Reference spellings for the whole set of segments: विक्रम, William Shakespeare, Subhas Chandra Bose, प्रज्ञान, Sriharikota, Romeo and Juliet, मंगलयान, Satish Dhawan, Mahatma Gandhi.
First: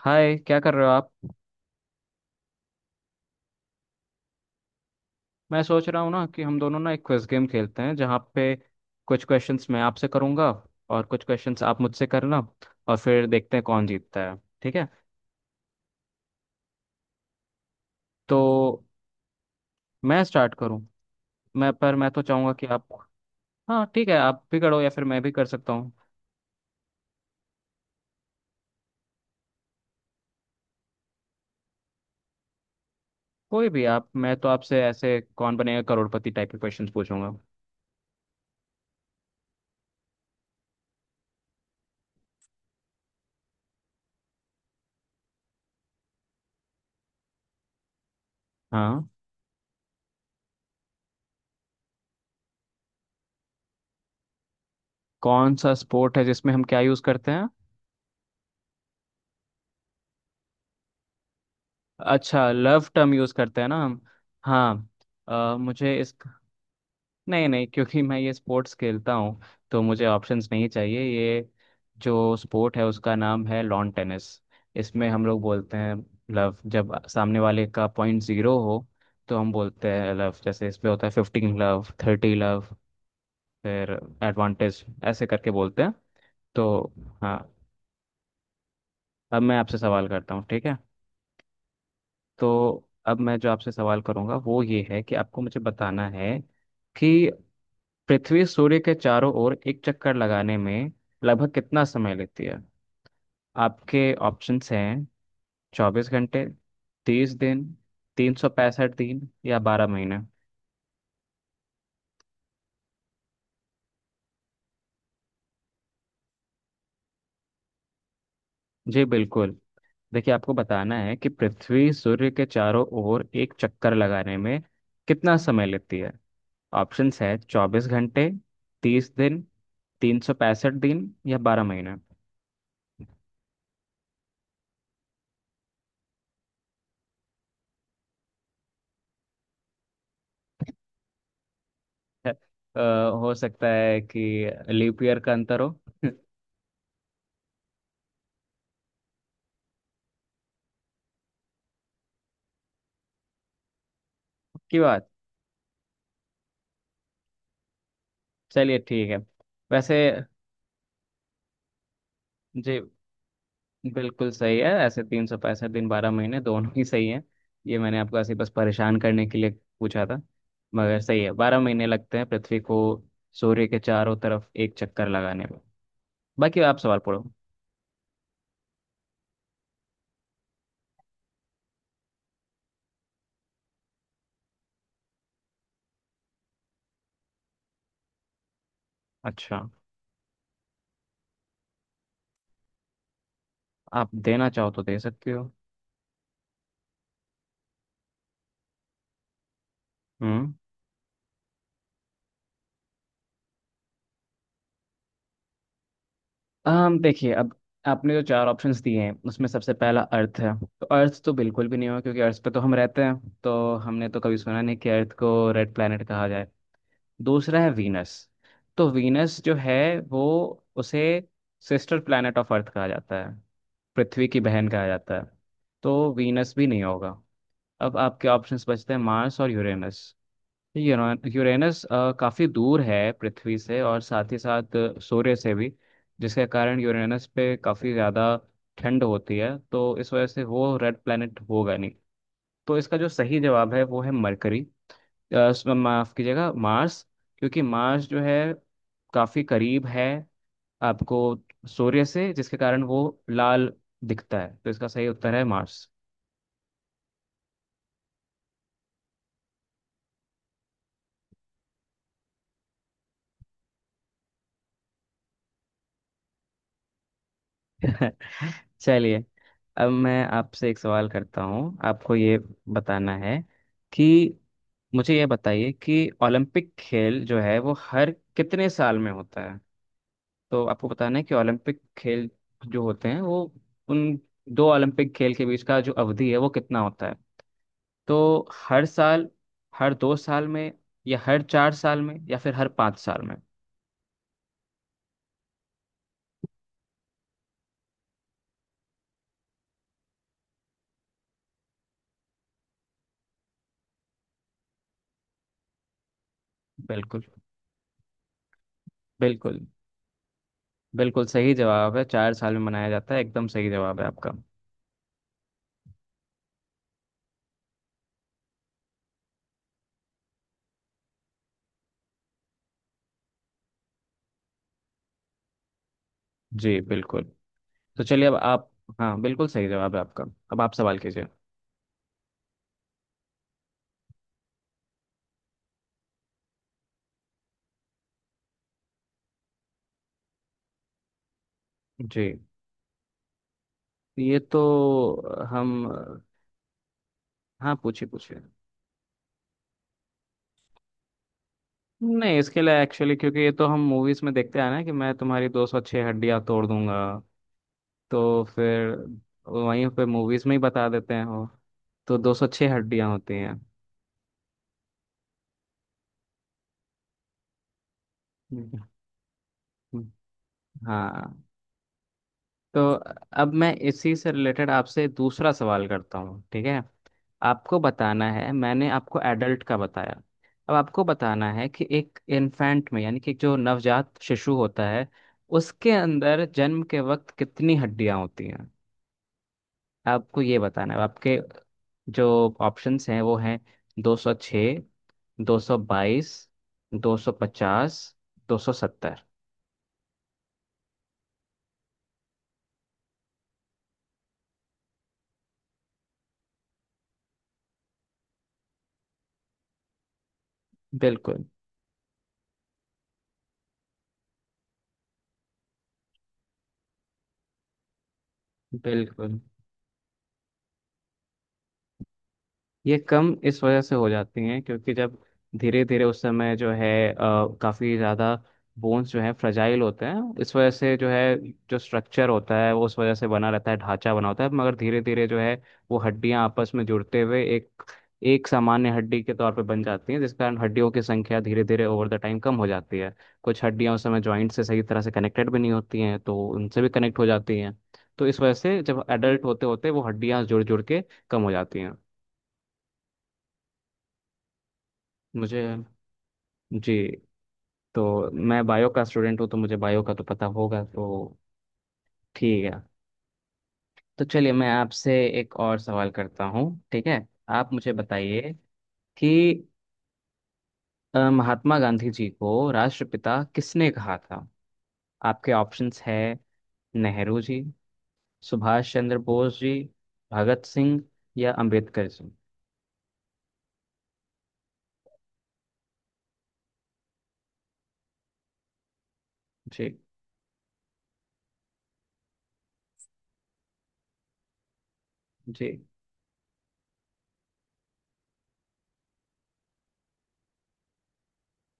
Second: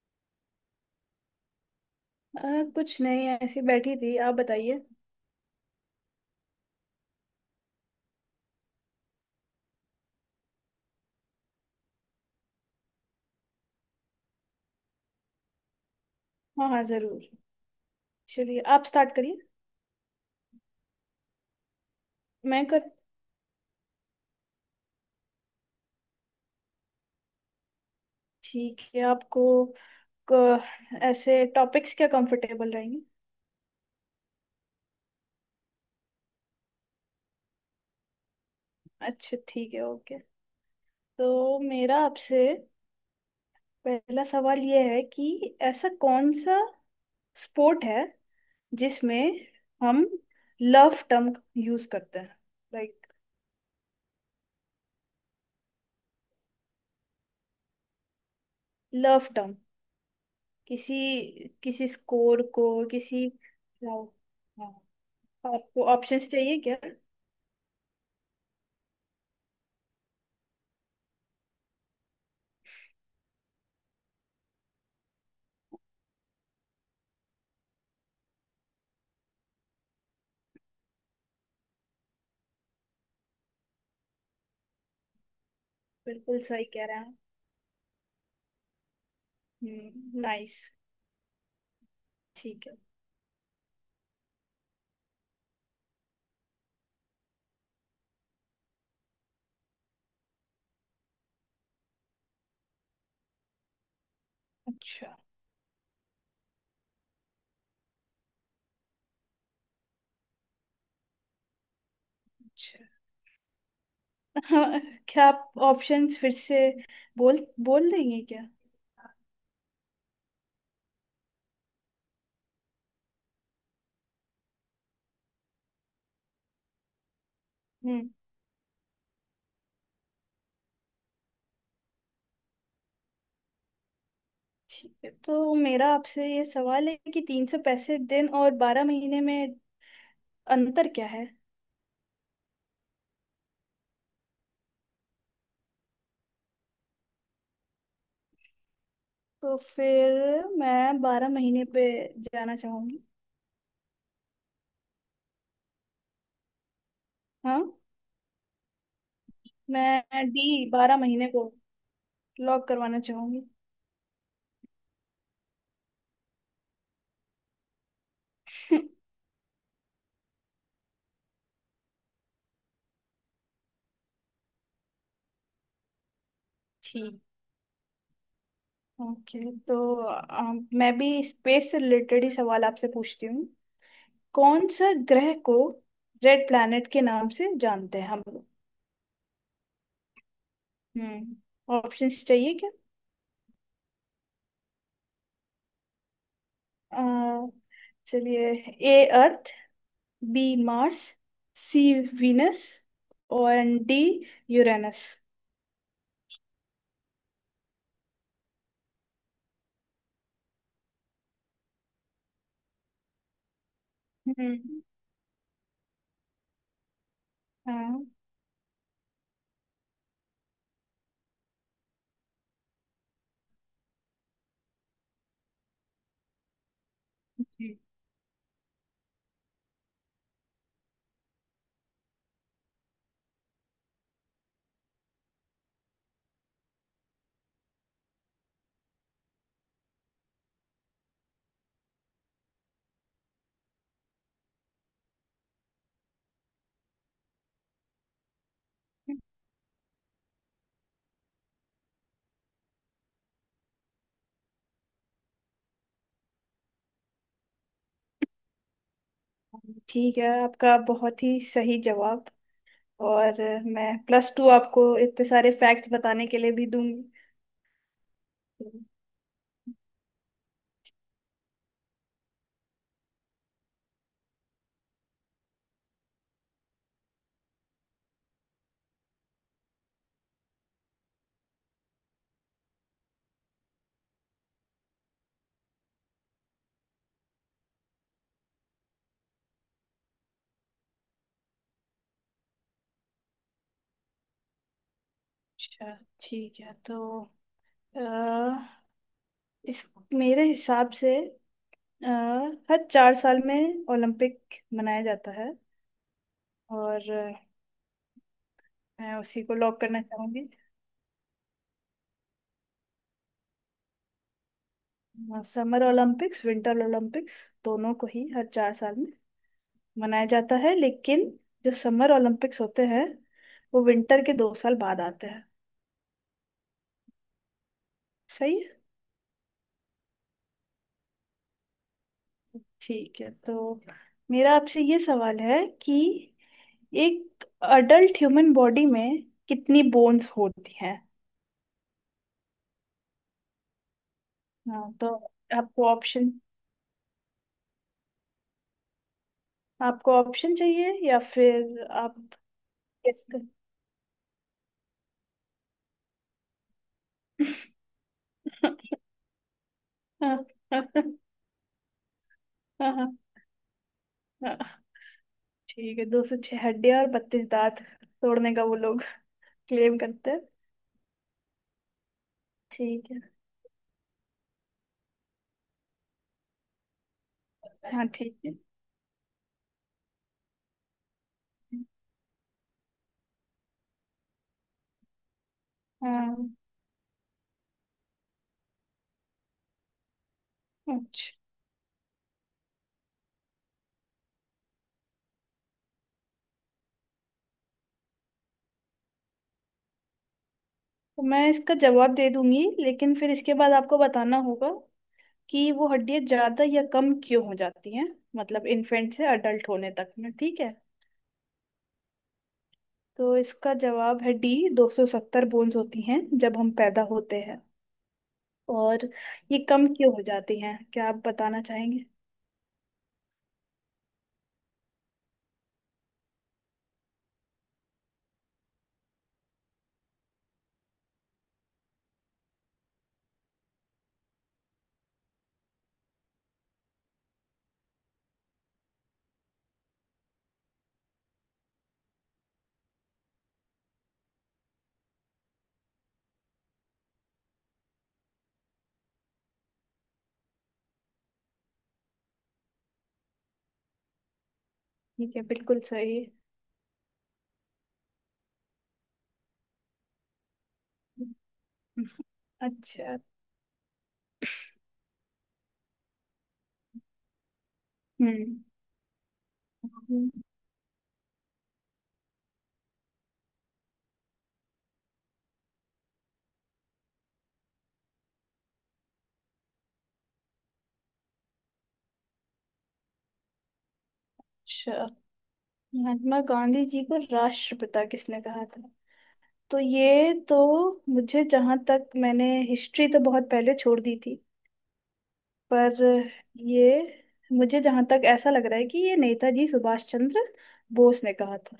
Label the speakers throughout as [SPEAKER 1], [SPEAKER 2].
[SPEAKER 1] हाय, क्या कर रहे हो आप।
[SPEAKER 2] अ, कुछ नहीं। ऐसे बैठी थी, आप बताइए।
[SPEAKER 1] मैं सोच रहा हूँ ना कि हम दोनों ना एक क्विज गेम खेलते हैं जहाँ पे कुछ क्वेश्चंस मैं आपसे करूँगा, और कुछ क्वेश्चंस आप मुझसे करना, और फिर देखते हैं कौन जीतता है। ठीक है?
[SPEAKER 2] हाँ हाँ, जरूर। चलिए,
[SPEAKER 1] तो
[SPEAKER 2] आप स्टार्ट करिए।
[SPEAKER 1] मैं स्टार्ट करूँ? मैं पर मैं तो चाहूँगा
[SPEAKER 2] मैं
[SPEAKER 1] कि आप...
[SPEAKER 2] कर।
[SPEAKER 1] हाँ ठीक है, आप भी करो या फिर मैं भी कर सकता हूँ।
[SPEAKER 2] ठीक है आपको क- ऐसे टॉपिक्स क्या कंफर्टेबल रहेंगे?
[SPEAKER 1] कोई भी आप, मैं तो आपसे ऐसे कौन बनेगा करोड़पति टाइप के क्वेश्चंस पूछूंगा।
[SPEAKER 2] अच्छा, ठीक है, ओके। तो मेरा आपसे पहला सवाल ये है कि ऐसा कौन सा स्पोर्ट है
[SPEAKER 1] हाँ।
[SPEAKER 2] जिसमें हम लव टर्म यूज करते हैं। लाइक
[SPEAKER 1] कौन सा स्पोर्ट है जिसमें हम क्या यूज़ करते हैं?
[SPEAKER 2] लव टर्म किसी किसी स्कोर
[SPEAKER 1] अच्छा,
[SPEAKER 2] को
[SPEAKER 1] लव टर्म
[SPEAKER 2] किसी।
[SPEAKER 1] यूज़ करते हैं ना
[SPEAKER 2] हाँ
[SPEAKER 1] हम?
[SPEAKER 2] हाँ।
[SPEAKER 1] हाँ।
[SPEAKER 2] आपको
[SPEAKER 1] मुझे इस...
[SPEAKER 2] ऑप्शंस चाहिए क्या?
[SPEAKER 1] नहीं नहीं, क्योंकि मैं ये स्पोर्ट्स खेलता हूँ, तो मुझे ऑप्शंस नहीं चाहिए। ये जो स्पोर्ट है उसका नाम है लॉन टेनिस। इसमें हम लोग बोलते हैं लव, जब सामने वाले का पॉइंट जीरो हो तो हम बोलते हैं लव। जैसे इसमें होता है 15 लव, 30 लव। फिर एडवांटेज ऐसे करके बोलते हैं।
[SPEAKER 2] बिल्कुल सही
[SPEAKER 1] तो
[SPEAKER 2] कह रहे
[SPEAKER 1] हाँ, अब मैं आपसे
[SPEAKER 2] हैं।
[SPEAKER 1] सवाल करता हूँ,
[SPEAKER 2] नाइस।
[SPEAKER 1] ठीक है?
[SPEAKER 2] ठीक है।
[SPEAKER 1] तो अब मैं जो आपसे सवाल करूँगा वो ये है कि आपको मुझे बताना है कि पृथ्वी सूर्य के चारों ओर एक चक्कर लगाने में लगभग कितना समय लेती है। आपके ऑप्शंस हैं
[SPEAKER 2] अच्छा।
[SPEAKER 1] 24 घंटे, 30 दिन, 365 दिन या 12 महीने।
[SPEAKER 2] अच्छा। हाँ। क्या आप ऑप्शंस फिर से बोल बोल देंगे क्या?
[SPEAKER 1] जी बिल्कुल, देखिए, आपको बताना है कि पृथ्वी सूर्य के चारों ओर एक चक्कर लगाने में कितना समय लेती है। ऑप्शंस है चौबीस
[SPEAKER 2] हम्म।
[SPEAKER 1] घंटे तीस दिन, तीन सौ पैंसठ दिन या बारह महीने।
[SPEAKER 2] ठीक है। तो मेरा आपसे ये सवाल है कि तीन सौ पैंसठ दिन और बारह महीने में अंतर क्या है?
[SPEAKER 1] अ, हो सकता है कि लीप ईयर का अंतर हो।
[SPEAKER 2] तो फिर मैं बारह महीने पे जाना चाहूंगी।
[SPEAKER 1] क्यों?
[SPEAKER 2] हाँ।
[SPEAKER 1] चलिए ठीक है। वैसे,
[SPEAKER 2] मैं डी बारह महीने को लॉक
[SPEAKER 1] जी
[SPEAKER 2] करवाना चाहूंगी।
[SPEAKER 1] बिल्कुल सही है ऐसे, 365 दिन, 12 महीने, दोनों ही सही है। ये मैंने आपको ऐसे बस परेशान करने के लिए पूछा था। मगर सही है, 12 महीने लगते हैं पृथ्वी को सूर्य के चारों तरफ एक चक्कर लगाने में। बाकी आप सवाल
[SPEAKER 2] ठीक।
[SPEAKER 1] पढ़ो।
[SPEAKER 2] ओके। तो मैं भी स्पेस से रिलेटेड ही सवाल आपसे पूछती हूँ। कौन सा ग्रह को रेड प्लैनेट के नाम से जानते हैं हम लोग?
[SPEAKER 1] अच्छा,
[SPEAKER 2] हम्म। ऑप्शंस चाहिए क्या?
[SPEAKER 1] आप देना चाहो तो दे सकते हो।
[SPEAKER 2] अ, चलिए। ए अर्थ, बी
[SPEAKER 1] हम्म।
[SPEAKER 2] मार्स, सी वीनस और डी यूरेनस।
[SPEAKER 1] हम देखिए, अब आपने जो चार ऑप्शंस दिए हैं उसमें सबसे पहला अर्थ है, तो अर्थ तो बिल्कुल भी नहीं होगा क्योंकि अर्थ पे तो हम रहते हैं। तो हमने तो कभी
[SPEAKER 2] हम्म।
[SPEAKER 1] सुना नहीं कि अर्थ को रेड प्लैनेट कहा। दूसरा है
[SPEAKER 2] हाँ।
[SPEAKER 1] वीनस। तो वीनस जो है, वो... उसे सिस्टर प्लैनेट ऑफ अर्थ कहा जाता है, पृथ्वी की बहन कहा जाता है। तो वीनस भी नहीं होगा।
[SPEAKER 2] जी।
[SPEAKER 1] अब आपके ऑप्शंस बचते हैं मार्स और यूरेनस। यूरेनस काफ़ी दूर है पृथ्वी से, और साथ ही साथ सूर्य से भी, जिसके कारण यूरेनस पे काफ़ी ज़्यादा ठंड होती है, तो इस वजह से वो रेड प्लैनेट होगा नहीं। तो इसका जो सही जवाब है वो है मरकरी, माफ कीजिएगा, मार्स। क्योंकि मार्स जो है काफी करीब है आपको सूर्य से, जिसके कारण वो लाल दिखता है, तो इसका सही उत्तर है मार्स।
[SPEAKER 2] ठीक है, आपका बहुत ही सही जवाब। और मैं प्लस टू आपको इतने सारे फैक्ट्स बताने के लिए भी दूंगी।
[SPEAKER 1] चलिए, अब मैं आपसे एक सवाल करता हूँ, आपको ये बताना है कि... मुझे ये बताइए कि ओलंपिक खेल जो है वो हर कितने साल में होता है। तो आपको बताना है कि ओलंपिक खेल जो होते हैं, वो... उन दो ओलंपिक खेल के बीच का जो अवधि है वो कितना होता है। तो हर साल, हर 2 साल में, या हर 4 साल में, या फिर हर 5 साल में।
[SPEAKER 2] अच्छा। ठीक है। तो अ, इस मेरे हिसाब से अ, हर चार साल में ओलंपिक मनाया जाता है। और
[SPEAKER 1] बिल्कुल,
[SPEAKER 2] मैं उसी को
[SPEAKER 1] बिल्कुल,
[SPEAKER 2] लॉक करना चाहूंगी।
[SPEAKER 1] बिल्कुल सही जवाब है, 4 साल में मनाया जाता है, एकदम सही जवाब है आपका।
[SPEAKER 2] समर ओलंपिक्स विंटर ओलंपिक्स दोनों को ही हर चार साल में मनाया जाता है। लेकिन जो समर ओलंपिक्स होते हैं वो विंटर के दो साल बाद आते हैं।
[SPEAKER 1] जी बिल्कुल, तो चलिए अब
[SPEAKER 2] सही
[SPEAKER 1] आप...
[SPEAKER 2] है?
[SPEAKER 1] हाँ बिल्कुल सही जवाब है आपका, अब आप सवाल कीजिए।
[SPEAKER 2] ठीक है। तो मेरा आपसे ये सवाल है कि एक अडल्ट ह्यूमन बॉडी में कितनी बोन्स होती हैं?
[SPEAKER 1] जी, ये तो
[SPEAKER 2] हाँ तो
[SPEAKER 1] हम...
[SPEAKER 2] आपको ऑप्शन
[SPEAKER 1] हाँ पूछिए, पूछिए।
[SPEAKER 2] आपको ऑप्शन चाहिए या फिर आप
[SPEAKER 1] नहीं, इसके लिए एक्चुअली,
[SPEAKER 2] गेस
[SPEAKER 1] क्योंकि
[SPEAKER 2] कर?
[SPEAKER 1] ये तो हम मूवीज में देखते हैं ना कि मैं तुम्हारी 206 हड्डियां तोड़ दूंगा। तो फिर वहीं पे मूवीज में ही बता देते हैं वो। तो 206 हड्डियाँ होती हैं।
[SPEAKER 2] ठीक है। दो सौ छह हड्डियां और बत्तीस दांत तोड़ने का वो
[SPEAKER 1] हम्म।
[SPEAKER 2] लोग क्लेम करते हैं।
[SPEAKER 1] हाँ, तो
[SPEAKER 2] ठीक है।
[SPEAKER 1] अब मैं इसी से रिलेटेड आपसे दूसरा सवाल करता हूँ, ठीक है? आपको
[SPEAKER 2] हाँ,
[SPEAKER 1] बताना
[SPEAKER 2] ठीक
[SPEAKER 1] है,
[SPEAKER 2] है।
[SPEAKER 1] मैंने आपको एडल्ट का बताया। अब आपको बताना है कि एक इन्फेंट में, यानी कि जो नवजात शिशु होता है, उसके अंदर
[SPEAKER 2] हाँ।
[SPEAKER 1] जन्म के वक्त कितनी हड्डियां होती हैं। आपको ये बताना है।
[SPEAKER 2] अच्छा,
[SPEAKER 1] आपके जो ऑप्शंस हैं वो हैं 206, 222, 250, 270।
[SPEAKER 2] तो मैं इसका जवाब दे दूंगी, लेकिन फिर इसके बाद आपको बताना होगा कि वो हड्डियां ज्यादा या कम क्यों हो जाती हैं। मतलब इन्फेंट से अडल्ट होने तक में। ठीक है?
[SPEAKER 1] बिल्कुल,
[SPEAKER 2] तो इसका जवाब है डी। 270 बोन्स होती हैं जब हम पैदा होते हैं। और
[SPEAKER 1] बिल्कुल।
[SPEAKER 2] ये कम क्यों हो जाती हैं, क्या आप बताना चाहेंगे?
[SPEAKER 1] ये कम इस वजह से हो जाती हैं क्योंकि जब धीरे धीरे उस समय जो है अ, काफी ज्यादा बोन्स जो है फ्रजाइल होते हैं, इस वजह से जो है जो स्ट्रक्चर होता है वो उस वजह से बना रहता है, ढांचा बना होता है। मगर धीरे धीरे जो है वो हड्डियां आपस में जुड़ते हुए एक एक सामान्य हड्डी के तौर पर बन जाती हैं, जिस कारण हड्डियों की संख्या धीरे धीरे ओवर द टाइम कम हो जाती है। कुछ हड्डियां उस समय जॉइंट से सही तरह से कनेक्टेड भी नहीं होती हैं, तो उनसे भी कनेक्ट हो जाती हैं। तो इस वजह से जब एडल्ट होते होते वो हड्डियां जुड़ जुड़ के कम हो जाती हैं।
[SPEAKER 2] ठीक है,
[SPEAKER 1] मुझे
[SPEAKER 2] बिल्कुल सही।
[SPEAKER 1] जी, तो मैं बायो का स्टूडेंट हूँ तो मुझे बायो का तो पता होगा, तो ठीक है।
[SPEAKER 2] अच्छा।
[SPEAKER 1] तो चलिए मैं आपसे एक और सवाल करता हूँ, ठीक है? आप मुझे बताइए
[SPEAKER 2] हम्म।
[SPEAKER 1] कि
[SPEAKER 2] अच्छा।
[SPEAKER 1] महात्मा गांधी जी को राष्ट्रपिता किसने कहा था? आपके ऑप्शंस है नेहरू जी, सुभाष चंद्र बोस जी, भगत सिंह या अंबेडकर जी।
[SPEAKER 2] महात्मा गांधी जी को राष्ट्रपिता किसने कहा था? तो
[SPEAKER 1] जी।
[SPEAKER 2] ये तो मुझे जहां तक, मैंने हिस्ट्री तो बहुत पहले छोड़ दी थी।
[SPEAKER 1] जी
[SPEAKER 2] पर ये मुझे जहां तक ऐसा लग रहा है कि ये नेताजी सुभाष चंद्र बोस ने कहा था।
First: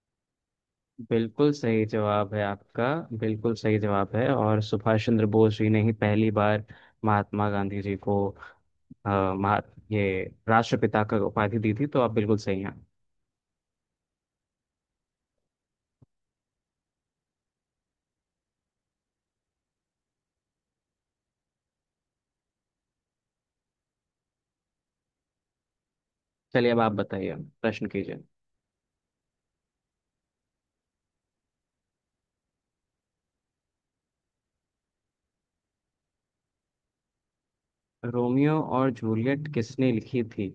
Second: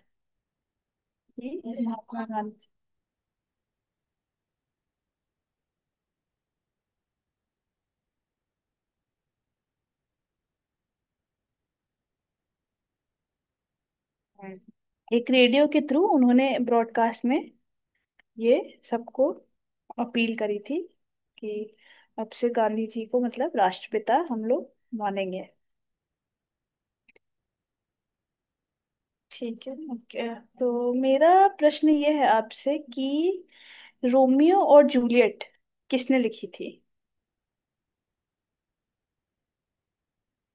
[SPEAKER 1] बिल्कुल
[SPEAKER 2] ये
[SPEAKER 1] सही
[SPEAKER 2] महात्मा
[SPEAKER 1] जवाब है
[SPEAKER 2] गांधी।
[SPEAKER 1] आपका, बिल्कुल सही जवाब है। और सुभाष चंद्र बोस जी ने ही पहली बार महात्मा गांधी जी को अ, महा ये राष्ट्रपिता का उपाधि दी थी, तो आप बिल्कुल सही हैं।
[SPEAKER 2] एक रेडियो के थ्रू उन्होंने ब्रॉडकास्ट में ये सबको अपील करी थी कि अब से गांधी जी को मतलब राष्ट्रपिता हम लोग मानेंगे।
[SPEAKER 1] चलिए अब आप बताइए, प्रश्न कीजिए।
[SPEAKER 2] ठीक है, ओके। तो मेरा प्रश्न ये है आपसे कि रोमियो और जूलियट किसने लिखी थी?
[SPEAKER 1] रोमियो और जूलियट किसने लिखी थी?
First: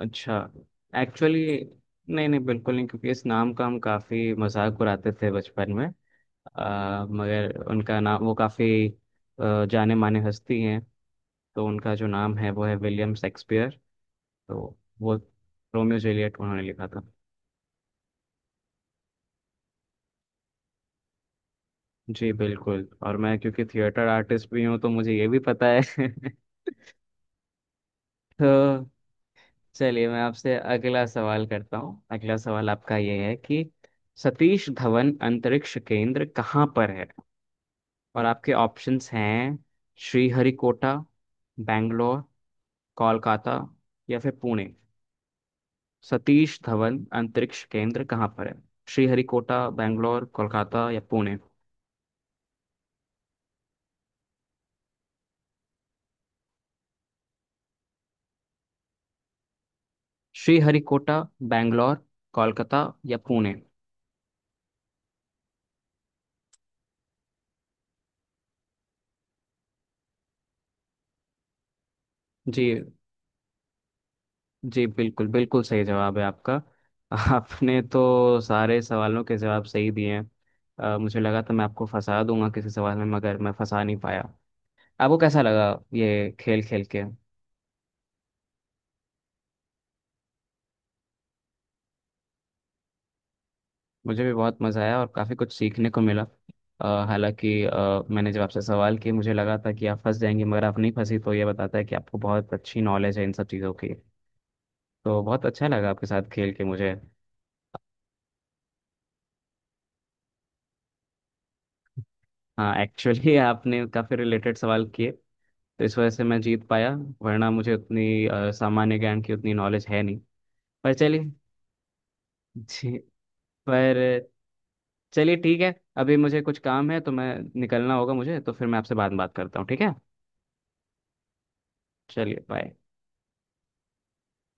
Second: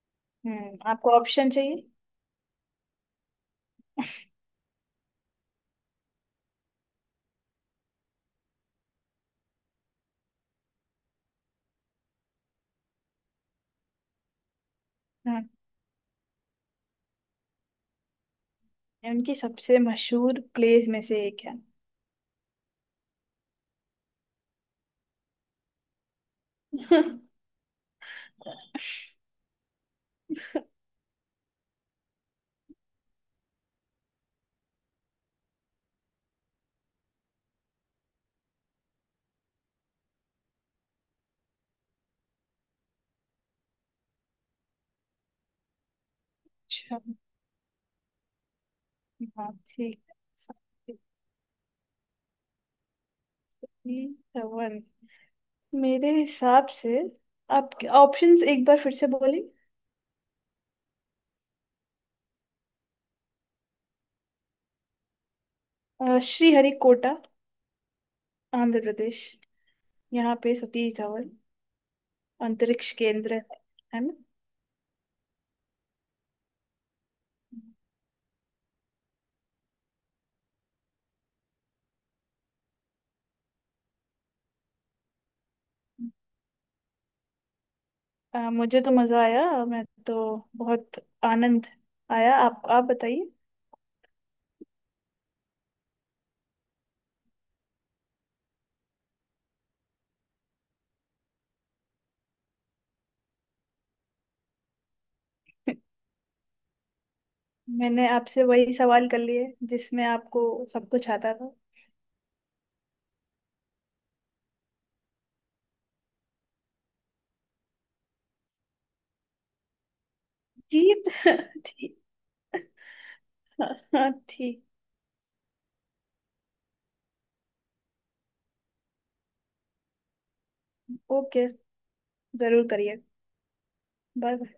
[SPEAKER 1] अच्छा,
[SPEAKER 2] हम्म, आपको
[SPEAKER 1] एक्चुअली
[SPEAKER 2] ऑप्शन चाहिए?
[SPEAKER 1] नहीं नहीं, बिल्कुल नहीं, क्योंकि इस नाम का हम काफी मजाक उड़ाते थे बचपन में। मगर उनका नाम वो काफी जाने माने हस्ती हैं। तो उनका जो नाम है वो है विलियम शेक्सपियर। तो वो रोमियो जूलियट उन्होंने लिखा था।
[SPEAKER 2] ये उनकी सबसे मशहूर प्लेस में से एक है।
[SPEAKER 1] जी बिल्कुल, और मैं क्योंकि थिएटर आर्टिस्ट भी हूँ तो मुझे ये भी पता है। तो चलिए मैं आपसे अगला सवाल करता हूँ। अगला सवाल आपका ये है कि सतीश धवन अंतरिक्ष केंद्र कहाँ पर है? और आपके ऑप्शंस हैं श्रीहरिकोटा, बैंगलोर, कोलकाता या फिर पुणे। सतीश धवन
[SPEAKER 2] अच्छा।
[SPEAKER 1] अंतरिक्ष केंद्र कहाँ पर है?
[SPEAKER 2] हाँ
[SPEAKER 1] श्रीहरिकोटा,
[SPEAKER 2] ठीक है,
[SPEAKER 1] बैंगलोर, कोलकाता
[SPEAKER 2] सावित्री
[SPEAKER 1] या पुणे।
[SPEAKER 2] धवन मेरे हिसाब से। आप ऑप्शंस एक बार फिर से बोले।
[SPEAKER 1] श्रीहरिकोटा, बैंगलोर, कोलकाता या पुणे।
[SPEAKER 2] श्रीहरिकोटा, आंध्र प्रदेश, यहाँ पे सतीश धवन
[SPEAKER 1] जी।
[SPEAKER 2] अंतरिक्ष केंद्र है। है ना?
[SPEAKER 1] जी बिल्कुल, बिल्कुल सही जवाब है आपका। आपने तो सारे सवालों के जवाब सही दिए हैं। मुझे लगा था मैं आपको फंसा दूंगा किसी सवाल में, मगर मैं फंसा नहीं पाया। आपको कैसा लगा ये खेल खेल के?
[SPEAKER 2] मुझे तो मजा आया, मैं तो बहुत आनंद आया। आप बताइए।
[SPEAKER 1] मुझे भी बहुत मज़ा आया और काफ़ी कुछ सीखने को मिला। हालांकि मैंने जब आपसे सवाल किए मुझे लगा था कि आप फंस जाएंगे, मगर आप नहीं फंसी, तो ये बताता है कि आपको बहुत अच्छी नॉलेज है इन सब चीज़ों की। तो बहुत अच्छा लगा आपके साथ खेल के मुझे।
[SPEAKER 2] मैंने आपसे वही सवाल कर लिए जिसमें आपको सब कुछ आता था।
[SPEAKER 1] हाँ एक्चुअली, आपने काफ़ी रिलेटेड सवाल किए, तो इस वजह से मैं जीत पाया, वरना मुझे उतनी सामान्य ज्ञान की उतनी नॉलेज है नहीं। पर
[SPEAKER 2] जीत।
[SPEAKER 1] चलिए।
[SPEAKER 2] ठीक।
[SPEAKER 1] जी।
[SPEAKER 2] हाँ।
[SPEAKER 1] पर
[SPEAKER 2] हाँ, ठीक।
[SPEAKER 1] चलिए, ठीक है, अभी मुझे कुछ काम है तो मैं निकलना होगा मुझे, तो फिर मैं आपसे बाद में बात करता हूँ, ठीक है?
[SPEAKER 2] ओके।
[SPEAKER 1] चलिए,
[SPEAKER 2] जरूर
[SPEAKER 1] बाय।
[SPEAKER 2] करिए। बाय।